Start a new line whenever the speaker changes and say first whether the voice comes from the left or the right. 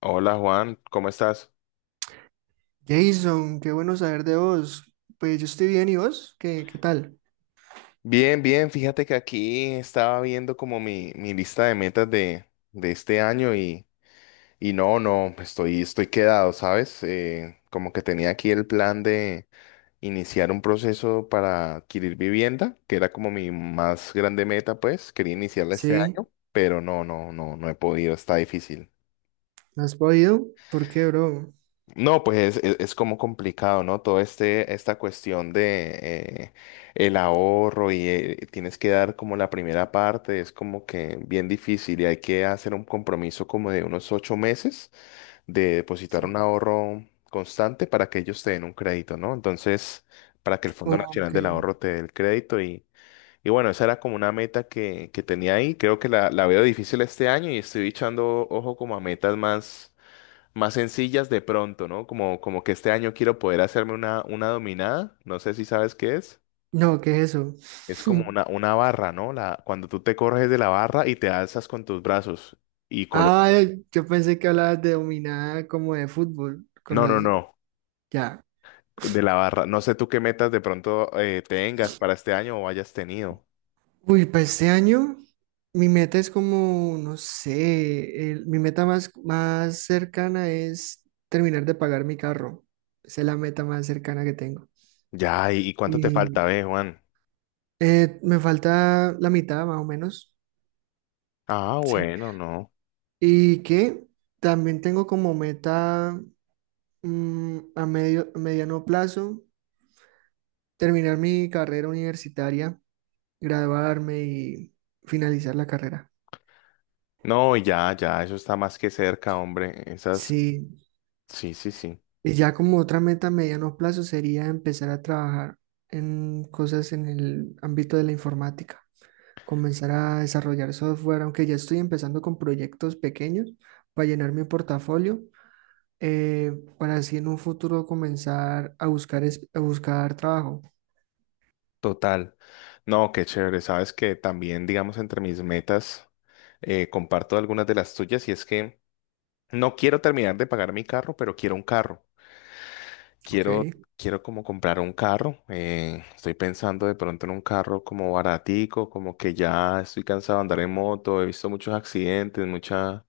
left: Hola Juan, ¿cómo estás?
right: Jason, qué bueno saber de vos. Pues yo estoy bien, ¿y vos? ¿Qué tal?
left: Bien, bien, fíjate que aquí estaba viendo como mi lista de metas de este año y no, no, estoy quedado, ¿sabes? Como que tenía aquí el plan de iniciar un proceso para adquirir vivienda, que era como mi más grande meta, pues, quería iniciarla este
right: Sí,
left: año, pero no, no, no, no he podido, está difícil.
right: ¿no has podido? ¿Por qué, bro?
left: No, pues es como complicado, ¿no? Todo este, esta cuestión de el ahorro y tienes que dar como la primera parte, es como que bien difícil y hay que hacer un compromiso como de unos 8 meses de depositar un
right: Sí.
left: ahorro constante para que ellos te den un crédito, ¿no? Entonces, para que el Fondo Nacional
right: Ok.
left: del Ahorro te dé el crédito y bueno, esa era como una meta que tenía ahí. Creo que la veo difícil este año y estoy echando ojo como a metas más sencillas de pronto, ¿no? Como que este año quiero poder hacerme una dominada, no sé si sabes qué es.
right: No, ¿qué es eso?
left: Es como una barra, ¿no? La, cuando tú te corres de la barra y te alzas con tus brazos y
right: Ah,
left: colocas.
right: yo pensé que hablabas de dominada como de fútbol con
left: No, no,
right: los...
left: no,
right: Ya.
left: de la barra. No sé tú qué metas de pronto tengas para este año o hayas tenido.
right: Uy, para este año mi meta es como, no sé, mi meta más cercana es terminar de pagar mi carro. Esa es la meta más cercana que tengo.
left: Ya, ¿y cuánto te falta, ve, Juan?
right: Me falta la mitad más o menos,
left: Ah,
right: sí.
left: bueno, no.
right: Y que también tengo como meta a a mediano plazo terminar mi carrera universitaria, graduarme y finalizar la carrera.
left: No, ya, ya, eso está más que cerca, hombre. Esas,
right: Sí.
left: sí, sí, sí.
right: Y ya como otra meta a mediano plazo sería empezar a trabajar en cosas en el ámbito de la informática, comenzar a desarrollar software, aunque ya estoy empezando con proyectos pequeños para llenar mi portafolio eh, para así en un futuro comenzar a buscar, a buscar trabajo,
left: Total. No, qué chévere. Sabes que también, digamos, entre mis metas, comparto algunas de las tuyas y es que no quiero terminar de pagar mi carro, pero quiero un carro.
right: ¿ok?
left: Quiero, quiero como comprar un carro. Estoy pensando de pronto en un carro como baratico, como que ya estoy cansado de andar en moto. He visto muchos accidentes, mucha,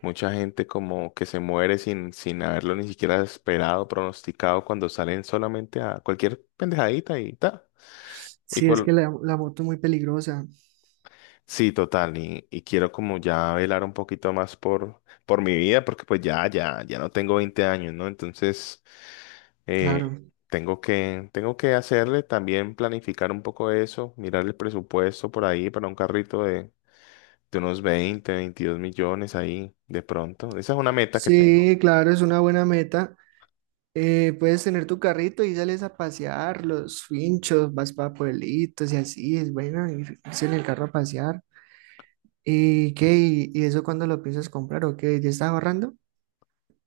left: mucha gente como que se muere sin haberlo ni siquiera esperado, pronosticado, cuando salen solamente a cualquier pendejadita y ta y
right: Sí, es que
left: por
right: la moto es muy peligrosa,
left: Sí, total, y quiero como ya velar un poquito más por mi vida, porque pues ya, ya, ya no tengo 20 años, ¿no? Entonces, eh,
right: claro.
left: tengo que hacerle también planificar un poco eso, mirar el presupuesto por ahí para un carrito de unos 20, 22 millones ahí de pronto. Esa es una meta que tengo.
right: Sí, claro, es una buena meta. Puedes tener tu carrito y sales a pasear los finchos, vas para pueblitos y así, es bueno irse en el carro a pasear. ¿Y qué? ¿Y eso cuándo lo piensas comprar o qué? ¿Ya estás ahorrando?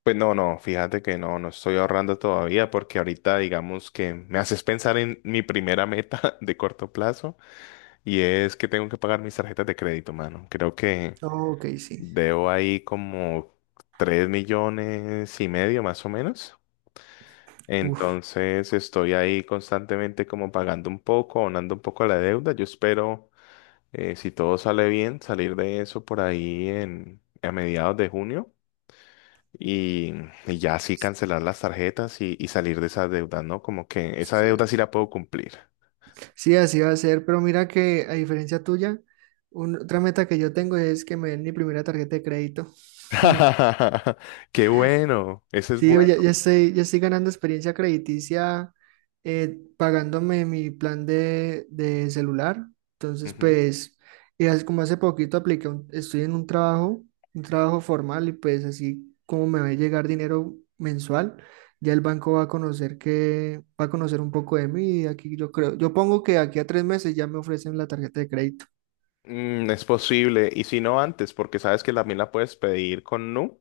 left: Pues no, no, fíjate que no, no estoy ahorrando todavía porque ahorita digamos que me haces pensar en mi primera meta de corto plazo. Y es que tengo que pagar mis tarjetas de crédito, mano. Creo que
right: Ok, sí.
left: debo ahí como 3,5 millones más o menos.
right: Uf.
left: Entonces estoy ahí constantemente como pagando un poco, abonando un poco a la deuda. Yo espero, si todo sale bien, salir de eso por ahí a mediados de junio y, y ya así cancelar las tarjetas y salir de esa deuda, ¿no? Como que esa deuda sí
right: Sí.
left: la puedo cumplir.
right: Sí, así va a ser, pero mira que a diferencia tuya, otra meta que yo tengo es que me den mi primera tarjeta de crédito.
left: Qué bueno, ese es
right: Sí, yo
left: bueno.
right: ya estoy, ya estoy ganando experiencia crediticia pagándome mi plan de celular. Entonces, pues, y como hace poquito apliqué, estoy en un trabajo formal y pues así como me va a llegar dinero mensual, ya el banco va a conocer que, va a conocer un poco de mí y aquí yo creo, yo pongo que aquí a 3 meses ya me ofrecen la tarjeta de crédito.
left: Mm, es posible, y si no antes, porque sabes que también la puedes pedir con Nu.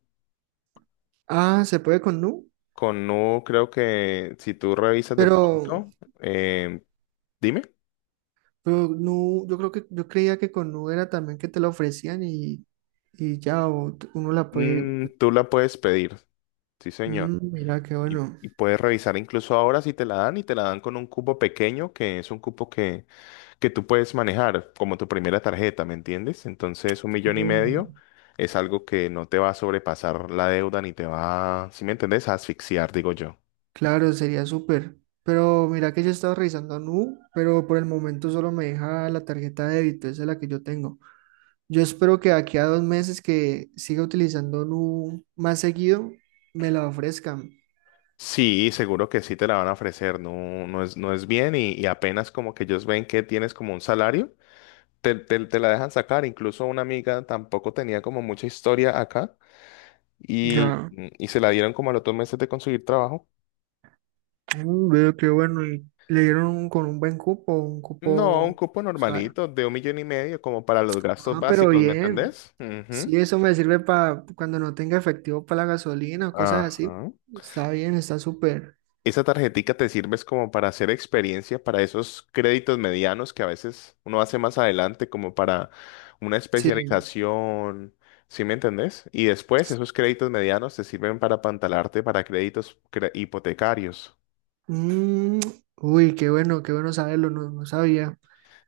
right: Ah, se puede con Nu,
left: Con Nu creo que si tú revisas de
right: pero
left: pronto, eh, dime.
right: Nu, yo creo que yo creía que con Nu era también que te la ofrecían y ya o uno la puede.
left: Mm, tú la puedes pedir, sí señor.
right: Mm, mira qué
left: Y,
right: bueno.
left: y puedes revisar incluso ahora si te la dan y te la dan con un cupo pequeño, que es un cupo que tú puedes manejar como tu primera tarjeta, ¿me entiendes? Entonces un millón y
right: Uh,
left: medio es algo que no te va a sobrepasar la deuda ni te va, si me entiendes, a asfixiar, digo yo.
right: claro, sería súper. Pero mira que yo he estado revisando a Nu, pero por el momento solo me deja la tarjeta de débito, esa es la que yo tengo. Yo espero que de aquí a 2 meses que siga utilizando Nu más seguido, me la ofrezcan.
left: Sí, seguro que sí te la van a ofrecer, no, no es bien y apenas como que ellos ven que tienes como un salario, te la dejan sacar. Incluso una amiga tampoco tenía como mucha historia acá y,
right: Ya,
left: y se la dieron como a los 2 meses de conseguir trabajo.
right: mm, veo qué bueno. Y le dieron con un buen cupo, un
left: No, un
right: cupo,
left: cupo
right: ¿sabes?
left: normalito de 1,5 millones como para los gastos
right: Ah, pero
left: básicos, ¿me
right: bien.
left: entendés? Ujú.
right: Si eso me sirve para cuando no tenga efectivo para la gasolina o cosas así,
left: Ajá.
right: está bien, está súper.
left: Esa tarjetica te sirve es como para hacer experiencia, para esos créditos medianos que a veces uno hace más adelante, como para una
right: Sí.
left: especialización, ¿sí me entendés? Y después esos créditos medianos te sirven para apantalarte para créditos hipotecarios.
right: Mm, uy, qué bueno saberlo, no, no sabía.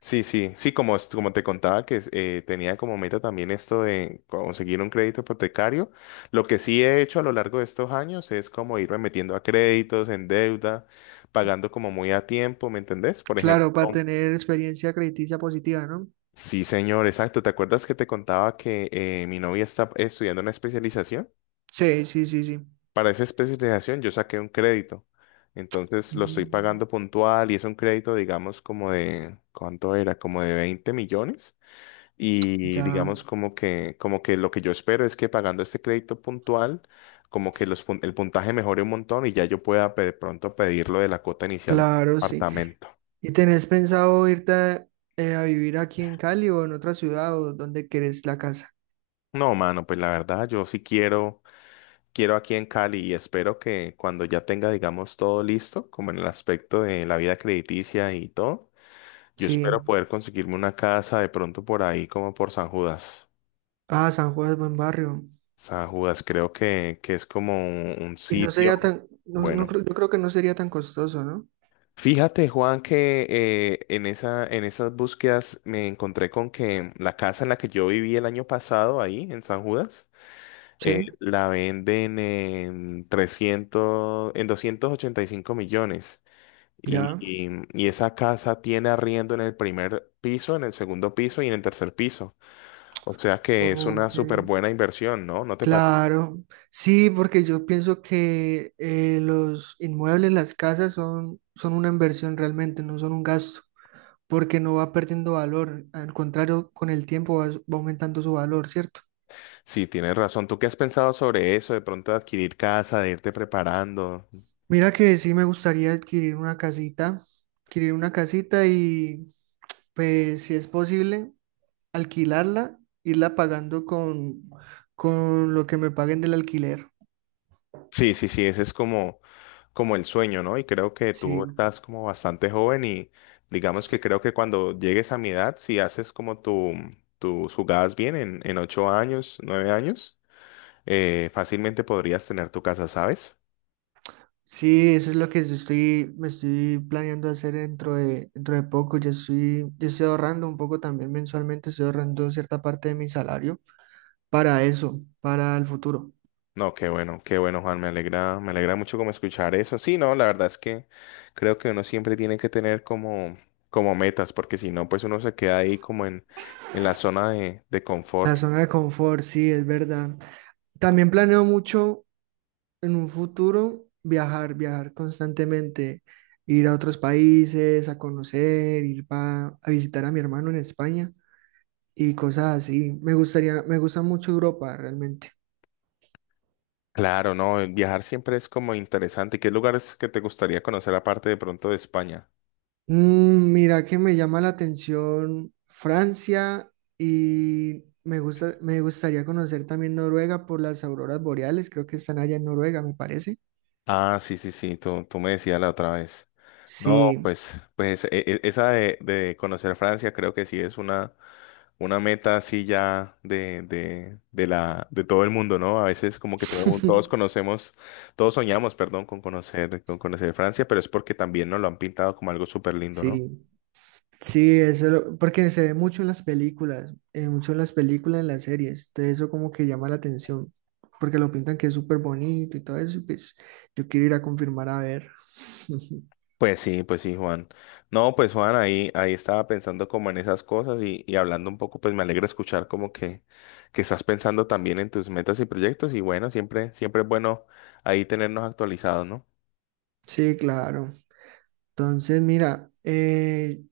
left: Sí, sí, sí, como te contaba que tenía como meta también esto de conseguir un crédito hipotecario. Lo que sí he hecho a lo largo de estos años es como irme metiendo a créditos, en deuda, pagando como muy a tiempo, ¿me entendés? Por ejemplo.
right: Claro, para tener experiencia crediticia positiva, ¿no?
left: Sí, señor, exacto. ¿Te acuerdas que te contaba que mi novia está estudiando una especialización?
right: Sí, sí, sí, sí.
left: Para esa especialización yo saqué un crédito. Entonces lo estoy
right: Mm,
left: pagando puntual y es un crédito, digamos, como de, ¿cuánto era? Como de 20 millones. Y
right: ya,
left: digamos como que lo que yo espero es que pagando este crédito puntual, como que el puntaje mejore un montón y ya yo pueda de pronto pedir lo de la cuota inicial del
right: claro, sí.
left: apartamento.
right: ¿Y tenés pensado irte a vivir aquí en Cali o en otra ciudad o donde querés la casa?
left: No, mano, pues la verdad yo sí quiero aquí en Cali y espero que cuando ya tenga, digamos, todo listo, como en el aspecto de la vida crediticia y todo, yo espero
right: Sí.
left: poder conseguirme una casa de pronto por ahí, como por San Judas.
right: Ah, San Juan es buen barrio.
left: San Judas, creo que es como un
right: Y no sería
left: sitio.
right: tan, no
left: Bueno,
right: creo- yo creo que no sería tan costoso, ¿no?
left: fíjate, Juan, que en esa, en esas búsquedas me encontré con que la casa en la que yo viví el año pasado ahí en San Judas,
right: Sí.
left: la venden en 300 en 285 millones. Y,
right: Ya,
left: y- y esa casa tiene arriendo en el primer piso, en el segundo piso y en el tercer piso. O sea que es una
right: ok,
left: súper buena inversión, ¿no? ¿No te parece?
right: claro. Sí, porque yo pienso que los inmuebles, las casas son una inversión realmente, no son un gasto, porque no va perdiendo valor. Al contrario, con el tiempo va aumentando su valor, ¿cierto?
left: Sí, tienes razón. ¿Tú qué has pensado sobre eso? De pronto adquirir casa, de irte preparando.
right: Mira que sí me gustaría adquirir una casita y pues si es posible, alquilarla, irla pagando con lo que me paguen del alquiler.
left: Sí, sí, sí, ese es como el sueño, ¿no? Y creo que tú
right: Sí.
left: estás como bastante joven y digamos que creo que cuando llegues a mi edad, si haces como tu, tus jugadas bien en 8 años, 9 años, fácilmente podrías tener tu casa, ¿sabes?
right: Sí, eso es lo que yo estoy, me estoy planeando hacer dentro de poco. Ya estoy ahorrando un poco también mensualmente, estoy ahorrando cierta parte de mi salario para eso, para el futuro.
left: No, qué bueno, Juan, me alegra mucho como escuchar eso. Sí, no, la verdad es que creo que uno siempre tiene que tener como metas, porque si no, pues uno se queda ahí como en la zona de
right: La
left: confort.
right: zona de confort, sí, es verdad. También planeo mucho en un futuro viajar, viajar constantemente, ir a otros países, a conocer, ir a visitar a mi hermano en España y cosas así. Me gustaría, me gusta mucho Europa realmente.
left: Claro, no, el viajar siempre es como interesante. ¿Qué lugares que te gustaría conocer aparte de pronto de España?
right: Mm, mira que me llama la atención Francia y me gusta, me gustaría conocer también Noruega por las auroras boreales, creo que están allá en Noruega, me parece.
left: Ah, sí, sí, sí, tú me decías la otra vez. No,
right: Sí,
left: pues, esa de conocer Francia creo que sí es una meta así ya de todo el mundo, ¿no? A veces como que todos conocemos, todos soñamos, perdón, con conocer Francia, pero es porque también nos lo han pintado como algo súper lindo, ¿no?
right: sí, sí, eso, porque se ve mucho en las películas, mucho en las películas, en las series, entonces eso como que llama la atención, porque lo pintan que es súper bonito y todo eso, y pues yo quiero ir a confirmar a ver.
left: Pues sí, Juan. No, pues Juan, ahí estaba pensando como en esas cosas y hablando un poco, pues me alegra escuchar como que estás pensando también en tus metas y proyectos y bueno, siempre, siempre es bueno ahí tenernos actualizados, ¿no?
right: Sí, claro. Entonces, mira,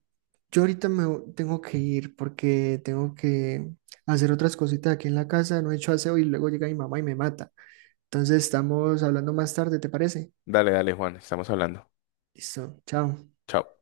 right: yo ahorita tengo que ir porque tengo que hacer otras cositas aquí en la casa, no he hecho aseo y luego llega mi mamá y me mata. Entonces estamos hablando más tarde, ¿te parece?
left: Dale, dale, Juan, estamos hablando.
right: Listo, chao.
left: Chao.